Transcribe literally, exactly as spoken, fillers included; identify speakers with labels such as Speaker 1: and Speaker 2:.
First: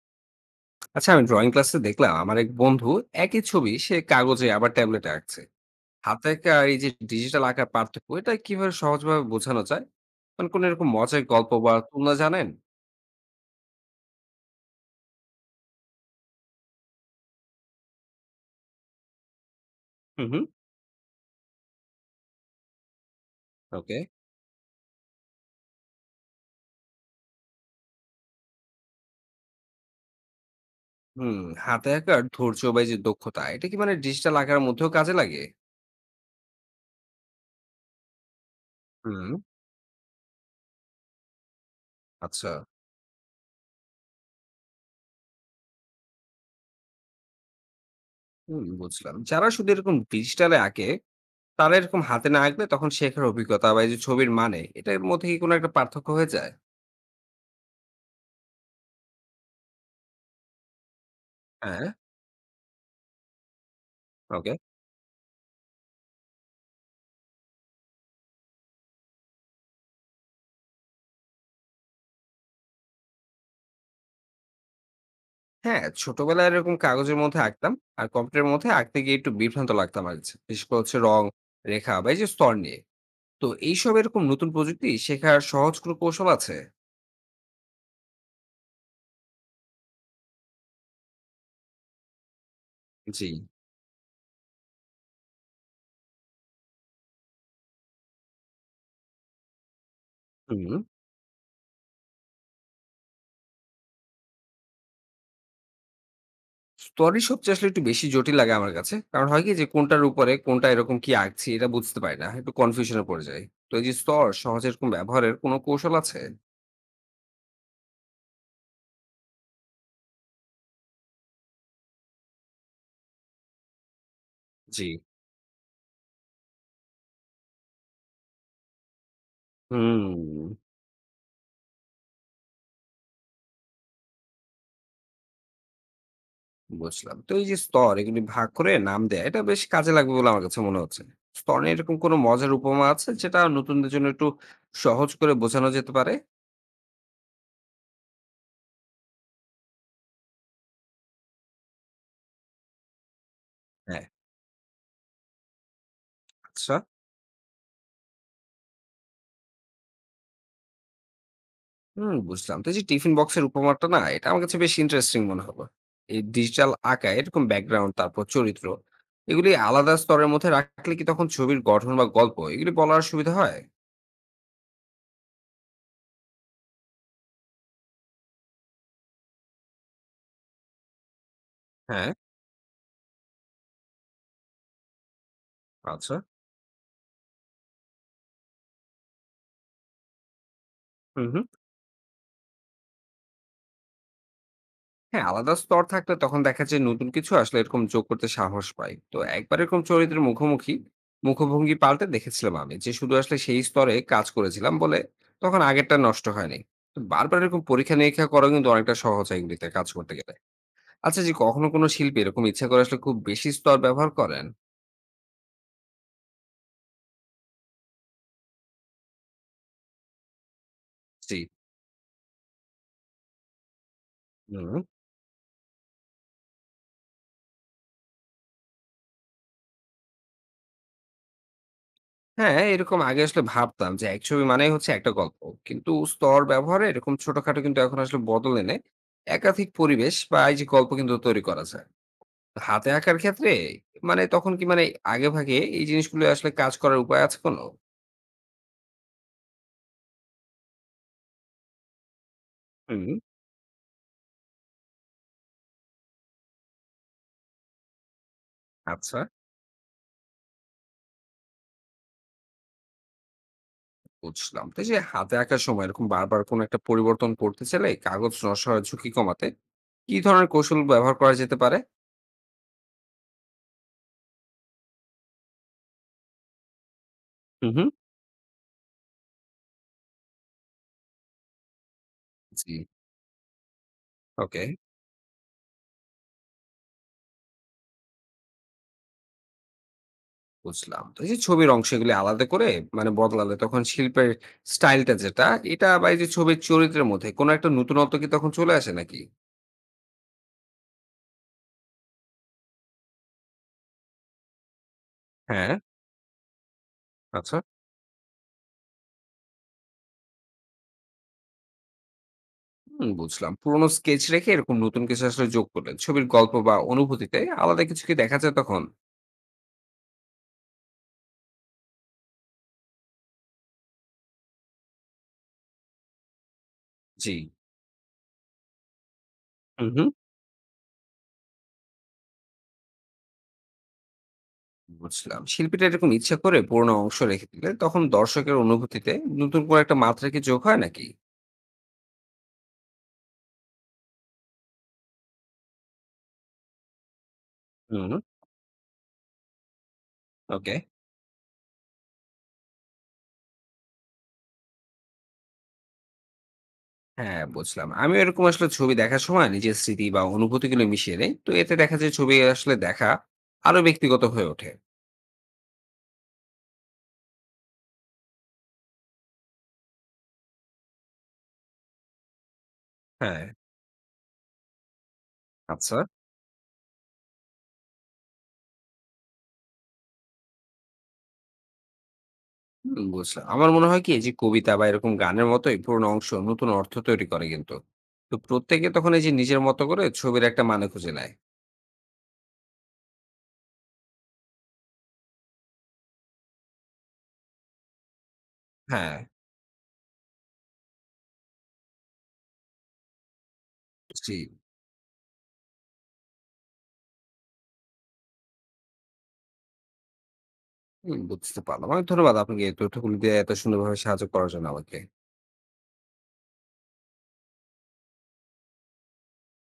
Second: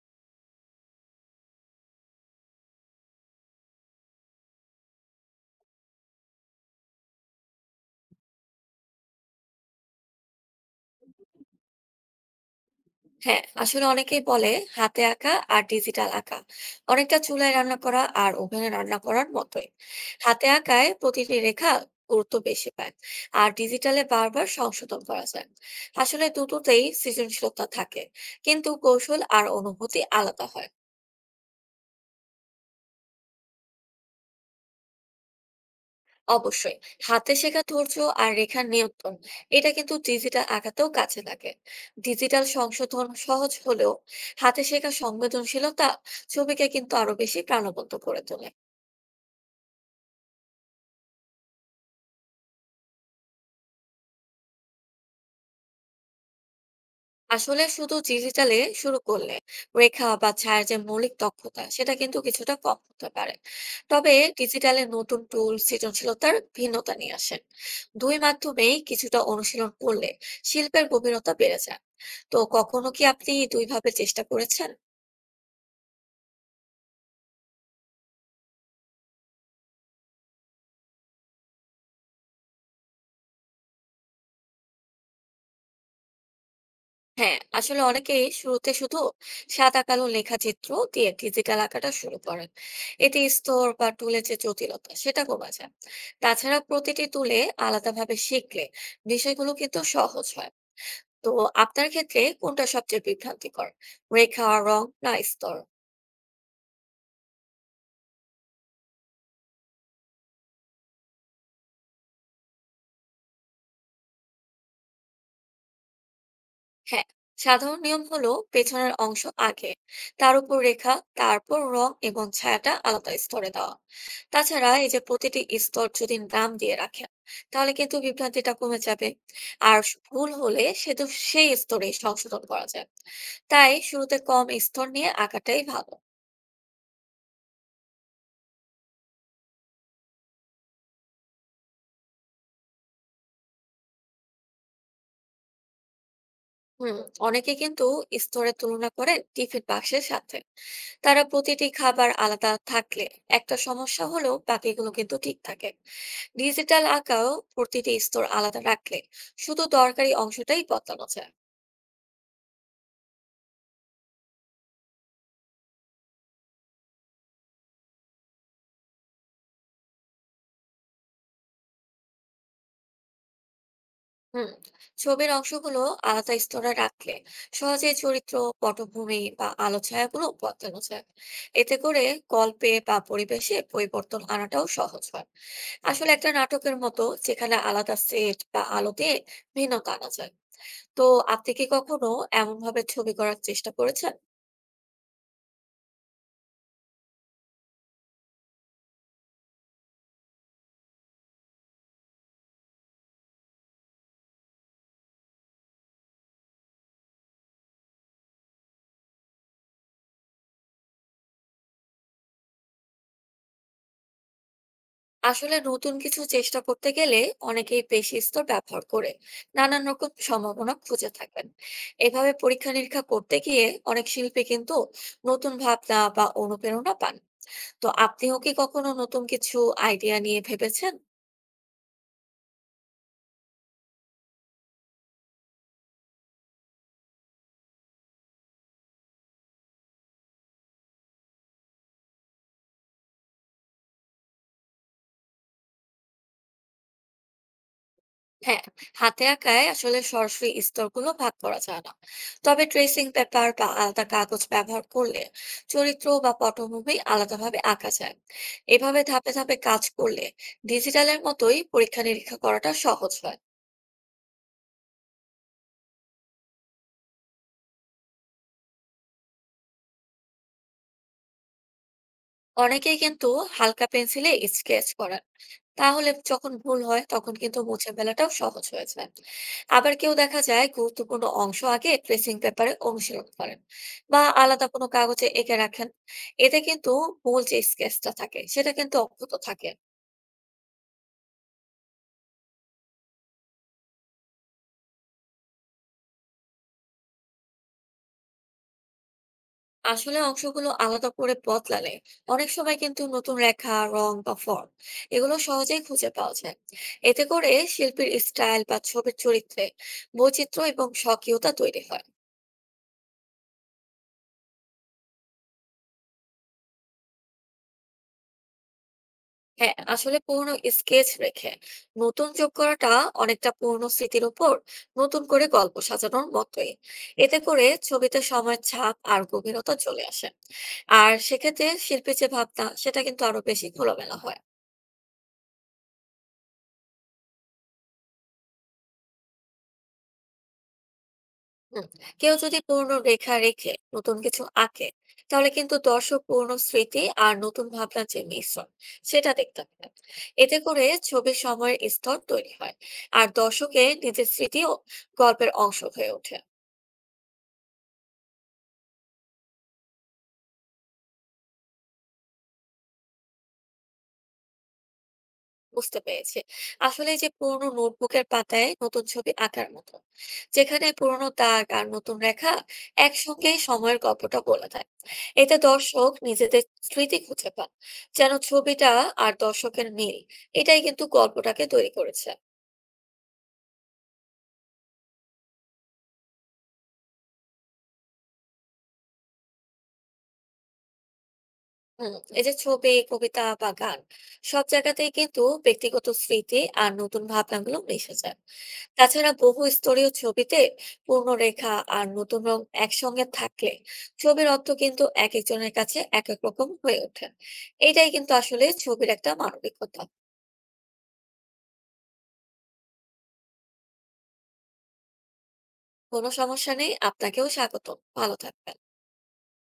Speaker 1: আচ্ছা, আমি ড্রয়িং ক্লাসে দেখলাম আমার এক বন্ধু একই ছবি সে কাগজে আবার ট্যাবলেটে আঁকছে। হাতে আঁকা আর এই যে ডিজিটাল আঁকার পার্থক্য এটা কিভাবে সহজভাবে বোঝানো যায়, মানে কোন এরকম মজার গল্প বা তুলনা জানেন?
Speaker 2: হ্যাঁ, আসলে অনেকেই বলে হাতে আঁকা আর ডিজিটাল আঁকা অনেকটা চুলায় রান্না করা আর ওভেনে রান্না করার মতোই।
Speaker 1: হুম, হুম।
Speaker 2: হাতে আঁকায় প্রতিটি রেখা গুরুত্ব বেশি পায়, আর
Speaker 1: ওকে।
Speaker 2: ডিজিটালে বারবার সংশোধন করা যায়। আসলে দুটোতেই সৃজনশীলতা থাকে, কিন্তু কৌশল আর অনুভূতি আলাদা হয়।
Speaker 1: হুম। হাতে আঁকার ধৈর্য বা এই যে দক্ষতা এটা কি মানে ডিজিটাল আঁকার মধ্যেও কাজে লাগে?
Speaker 2: অবশ্যই হাতে শেখা ধৈর্য আর রেখার নিয়ন্ত্রণ,
Speaker 1: হুম।
Speaker 2: এটা কিন্তু ডিজিটাল আঁকাতেও কাজে লাগে। ডিজিটাল
Speaker 1: আচ্ছা।
Speaker 2: সংশোধন সহজ হলেও হাতে শেখা সংবেদনশীলতা ছবিকে কিন্তু আরো বেশি প্রাণবন্ত করে তোলে।
Speaker 1: হুম, বুঝলাম, যারা শুধু এরকম ডিজিটালে আঁকে, তারা এরকম হাতে না আঁকলে তখন শেখার অভিজ্ঞতা বা এই যে ছবির মানে এটার মধ্যে কি কোনো একটা পার্থক্য হয়ে যায়?
Speaker 2: আসলে শুধু ডিজিটালে শুরু করলে রেখা বা ছায়ার যে মৌলিক দক্ষতা
Speaker 1: হ্যাঁ।
Speaker 2: সেটা কিন্তু কিছুটা কম হতে পারে। তবে
Speaker 1: ওকে।
Speaker 2: ডিজিটালে নতুন টুল সৃজনশীলতার ভিন্নতা নিয়ে আসেন। দুই মাধ্যমেই কিছুটা অনুশীলন করলে শিল্পের গভীরতা বেড়ে যায়। তো কখনো কি আপনি দুইভাবে চেষ্টা করেছেন?
Speaker 1: হ্যাঁ, ছোটবেলায় এরকম কাগজের মধ্যে আঁকতাম। আর কম্পিউটারের মধ্যে আঁকতে গিয়ে একটু বিভ্রান্ত লাগতাম আগে। বিশেষ করে হচ্ছে রং, রেখা বা এই যে স্তর নিয়ে। তো এইসব এরকম নতুন প্রযুক্তি শেখার সহজ কোনো কৌশল আছে?
Speaker 2: হ্যাঁ, আসলে অনেকেই শুরুতে শুধু সাদা কালো লেখা চিত্র দিয়ে ডিজিটাল আঁকাটা শুরু করেন। এতে
Speaker 1: জি।
Speaker 2: স্তর বা টুলের যে জটিলতা সেটা কমে যায়। তাছাড়া প্রতিটি টুলে আলাদাভাবে শিখলে বিষয়গুলো কিন্তু সহজ হয়।
Speaker 1: হুম।
Speaker 2: তো আপনার ক্ষেত্রে কোনটা সবচেয়ে বিভ্রান্তিকর, রেখা, রং না স্তর?
Speaker 1: স্তরই সবচেয়ে আসলে একটু বেশি জটিল লাগে আমার কাছে। কারণ হয় কি যে কোনটার উপরে কোনটা এরকম কি আঁকছি এটা বুঝতে পারি না। একটু কনফিউশন এ পড়ে যাই। তো এই যে স্তর সহজে এরকম ব্যবহারের কোনো কৌশল আছে?
Speaker 2: হ্যাঁ, সাধারণ নিয়ম হলো পেছনের অংশ আগে, তার উপর রেখা, তারপর রং এবং ছায়াটা আলাদা স্তরে দেওয়া। তাছাড়া
Speaker 1: জি।
Speaker 2: এই যে প্রতিটি স্তর যদি নাম দিয়ে রাখেন, তাহলে কিন্তু বিভ্রান্তিটা কমে যাবে। আর ভুল
Speaker 1: হুম।
Speaker 2: হলে সে তো সেই স্তরে সংশোধন করা যায়। তাই শুরুতে কম স্তর নিয়ে আঁকাটাই ভালো।
Speaker 1: বুঝলাম। তো এই যে স্তর এগুলি ভাগ করে নাম দেয়া এটা বেশ কাজে লাগবে বলে আমার কাছে মনে হচ্ছে। স্তর নিয়ে এরকম কোনো মজার উপমা আছে যেটা নতুনদের জন্য একটু সহজ করে বোঝানো যেতে পারে?
Speaker 2: হুম, অনেকে কিন্তু স্তরের তুলনা করেন টিফিন বাক্সের সাথে। তারা প্রতিটি খাবার আলাদা থাকলে একটা
Speaker 1: হ্যাঁ।
Speaker 2: সমস্যা হলেও বাকিগুলো কিন্তু ঠিক থাকে।
Speaker 1: আচ্ছা।
Speaker 2: ডিজিটাল আঁকাও প্রতিটি স্তর আলাদা রাখলে শুধু দরকারি অংশটাই বদলানো যায়।
Speaker 1: হুম, বুঝলাম। তো এই যে টিফিন বক্সের উপমাটা না এটা আমার কাছে বেশ ইন্টারেস্টিং মনে হলো। এই ডিজিটাল আঁকা এরকম ব্যাকগ্রাউন্ড তারপর চরিত্র এগুলি আলাদা স্তরের মধ্যে রাখলে কি তখন ছবির গঠন বা গল্প এগুলি বলার সুবিধা হয়?
Speaker 2: হুম, ছবির অংশগুলো আলাদা স্তরে রাখলে সহজে চরিত্র, পটভূমি বা আলো ছায়াগুলো বদলানো যায়। এতে করে
Speaker 1: হ্যাঁ।
Speaker 2: গল্পে বা পরিবেশে পরিবর্তন আনাটাও সহজ হয়। আসলে
Speaker 1: আচ্ছা।
Speaker 2: একটা নাটকের মতো, যেখানে আলাদা সেট বা আলোতে ভিন্নতা আনা যায়। তো
Speaker 1: হুম, হুম।
Speaker 2: আপনি কি কখনো এমন ভাবে ছবি করার চেষ্টা করেছেন?
Speaker 1: হ্যাঁ, আলাদা স্তর থাকলে তখন দেখা যায় নতুন কিছু আসলে এরকম যোগ করতে সাহস পাই। তো একবার এরকম চরিত্রের মুখোমুখি মুখভঙ্গি পাল্টে দেখেছিলাম, আমি যে শুধু আসলে সেই স্তরে কাজ করেছিলাম বলে তখন আগেরটা নষ্ট হয়নি। তো বারবার এরকম পরীক্ষা নিরীক্ষা করা কিন্তু অনেকটা সহজ হয় এগুলিতে কাজ করতে গেলে। আচ্ছা, যে কখনো কোনো শিল্পী এরকম ইচ্ছা করে আসলে খুব বেশি স্তর ব্যবহার করেন?
Speaker 2: আসলে নতুন কিছু চেষ্টা করতে গেলে অনেকেই পেশি স্তর ব্যবহার করে নানান রকম সম্ভাবনা খুঁজে
Speaker 1: জি।
Speaker 2: থাকেন। এভাবে পরীক্ষা নিরীক্ষা করতে গিয়ে অনেক শিল্পী কিন্তু
Speaker 1: হুম।
Speaker 2: নতুন ভাবনা বা অনুপ্রেরণা পান। তো আপনিও কি কখনো নতুন কিছু আইডিয়া নিয়ে ভেবেছেন?
Speaker 1: হ্যাঁ, এরকম আগে আসলে ভাবতাম যে এক ছবি মানেই হচ্ছে একটা গল্প, কিন্তু স্তর ব্যবহারে এরকম ছোটখাটো কিন্তু এখন আসলে বদল এনে একাধিক পরিবেশ বা এই যে গল্প কিন্তু তৈরি করা যায়। হাতে আঁকার ক্ষেত্রে মানে তখন কি মানে আগেভাগে এই জিনিসগুলো আসলে কাজ করার উপায় আছে কোনো?
Speaker 2: হ্যাঁ, হাতে আঁকায় আসলে সরাসরি স্তরগুলো ভাগ করা যায় না। তবে ট্রেসিং
Speaker 1: হুম।
Speaker 2: পেপার বা আলাদা কাগজ ব্যবহার করলে চরিত্র বা পটভূমি আলাদাভাবে আঁকা যায়। এভাবে
Speaker 1: আচ্ছা,
Speaker 2: ধাপে ধাপে কাজ করলে ডিজিটালের মতোই পরীক্ষা নিরীক্ষা করাটা সহজ হয়।
Speaker 1: বুঝলাম। তো এই যে হাতে আঁকার সময় এরকম বারবার কোনো একটা পরিবর্তন করতে চাইলে কাগজ নষ্ট হওয়ার ঝুঁকি কমাতে কি ধরনের কৌশল ব্যবহার করা যেতে পারে?
Speaker 2: অনেকেই কিন্তু হালকা পেন্সিলে স্কেচ করেন। তাহলে যখন ভুল হয় তখন কিন্তু
Speaker 1: হুম, হুম।
Speaker 2: মুছে ফেলাটাও সহজ হয়ে যায়। আবার কেউ দেখা যায় গুরুত্বপূর্ণ অংশ আগে ট্রেসিং পেপারে
Speaker 1: জি।
Speaker 2: অনুশীলন করেন বা
Speaker 1: ওকে।
Speaker 2: আলাদা কোনো কাগজে এঁকে রাখেন। এতে কিন্তু মূল যে স্কেচটা থাকে সেটা কিন্তু অক্ষত থাকে।
Speaker 1: বুঝলাম। তো এই যে ছবির অংশ এগুলি আলাদা করে মানে বদলালে তখন শিল্পের স্টাইলটা যেটা এটা বা এই যে ছবির চরিত্রের মধ্যে কোনো একটা নতুনত্ব কি তখন চলে আসে নাকি?
Speaker 2: আসলে অংশগুলো আলাদা করে বদলালে অনেক সময় কিন্তু নতুন রেখা, রং বা ফর্ম, এগুলো
Speaker 1: হ্যাঁ।
Speaker 2: সহজেই খুঁজে পাওয়া যায়। এতে করে
Speaker 1: আচ্ছা।
Speaker 2: শিল্পীর স্টাইল বা ছবির চরিত্রে বৈচিত্র্য এবং স্বকীয়তা তৈরি হয়।
Speaker 1: হুম, বুঝলাম। পুরোনো স্কেচ রেখে এরকম নতুন কিছু আসলে যোগ করলেন। ছবির গল্প বা অনুভূতিতে আলাদা কিছু কি দেখা যায় তখন?
Speaker 2: হ্যাঁ, আসলে পুরনো স্কেচ রেখে নতুন যোগ করাটা অনেকটা পুরনো স্মৃতির উপর নতুন করে গল্প সাজানোর মতোই।
Speaker 1: জি।
Speaker 2: এতে করে ছবিতে সময়ের ছাপ আর গভীরতা
Speaker 1: হুম,
Speaker 2: চলে
Speaker 1: হুম।
Speaker 2: আসে। আর সেক্ষেত্রে শিল্পীর যে ভাবনা সেটা কিন্তু আরো বেশি খোলামেলা হয়।
Speaker 1: বুঝলাম। শিল্পীরা এরকম ইচ্ছা করে পুরোনো অংশ রেখে দিলে তখন দর্শকের অনুভূতিতে নতুন করে একটা মাত্রা কি যোগ হয় নাকি?
Speaker 2: হুম, কেউ যদি পুরনো রেখা রেখে নতুন কিছু আঁকে, তাহলে কিন্তু দর্শক পুরনো স্মৃতি আর নতুন ভাবনার
Speaker 1: হুম।
Speaker 2: যে মিশ্রণ সেটা দেখতে পাবে। এতে
Speaker 1: ওকে।
Speaker 2: করে ছবির সময়ের স্তর তৈরি হয়। আর দর্শকে নিজের স্মৃতিও গল্পের অংশ হয়ে ওঠে।
Speaker 1: হ্যাঁ, বুঝলাম। আমিও এরকম আসলে ছবি দেখার সময় নিজের স্মৃতি বা অনুভূতিগুলো মিশিয়ে নেই। তো এতে দেখা যায় ছবি আসলে দেখা আরো ব্যক্তিগত হয়ে ওঠে।
Speaker 2: বুঝতে পেরেছি। আসলে যে পুরোনো নোটবুকের পাতায় নতুন ছবি আঁকার মতো। যেখানে পুরোনো দাগ আর নতুন রেখা
Speaker 1: হ্যাঁ।
Speaker 2: একসঙ্গে সময়ের গল্পটা বলে দেয়। এতে
Speaker 1: আচ্ছা।
Speaker 2: দর্শক নিজেদের স্মৃতি খুঁজে পান। যেন ছবিটা আর দর্শকের মিল। এটাই কিন্তু গল্পটাকে তৈরি করেছে।
Speaker 1: হুম, বুঝলাম। আমার মনে হয় কি এই যে কবিতা বা এরকম গানের মতোই পুরোনো অংশ নতুন অর্থ তৈরি করে কিন্তু। তো প্রত্যেকে তখন এই যে নিজের মতো করে ছবির একটা মানে খুঁজে নেয়।
Speaker 2: হুম, এই যে ছবি, কবিতা বা গান, সব জায়গাতেই কিন্তু ব্যক্তিগত স্মৃতি আর নতুন ভাবনাগুলো মিশে যায়।
Speaker 1: হ্যাঁ।
Speaker 2: তাছাড়া বহু স্তরীয় ছবিতে পূর্ণরেখা আর নতুন রং একসঙ্গে থাকলে
Speaker 1: জি।
Speaker 2: ছবির অর্থ কিন্তু এক একজনের কাছে এক এক রকম হয়ে ওঠে। এটাই কিন্তু আসলে ছবির একটা মানবিকতা।
Speaker 1: হুম, বুঝতে পারলাম। অনেক ধন্যবাদ আপনাকে এই তথ্যগুলো দিয়ে এত সুন্দরভাবে সাহায্য করার জন্য আমাকে।
Speaker 2: কোনো সমস্যা নেই, আপনাকেও স্বাগত। ভালো থাকবেন।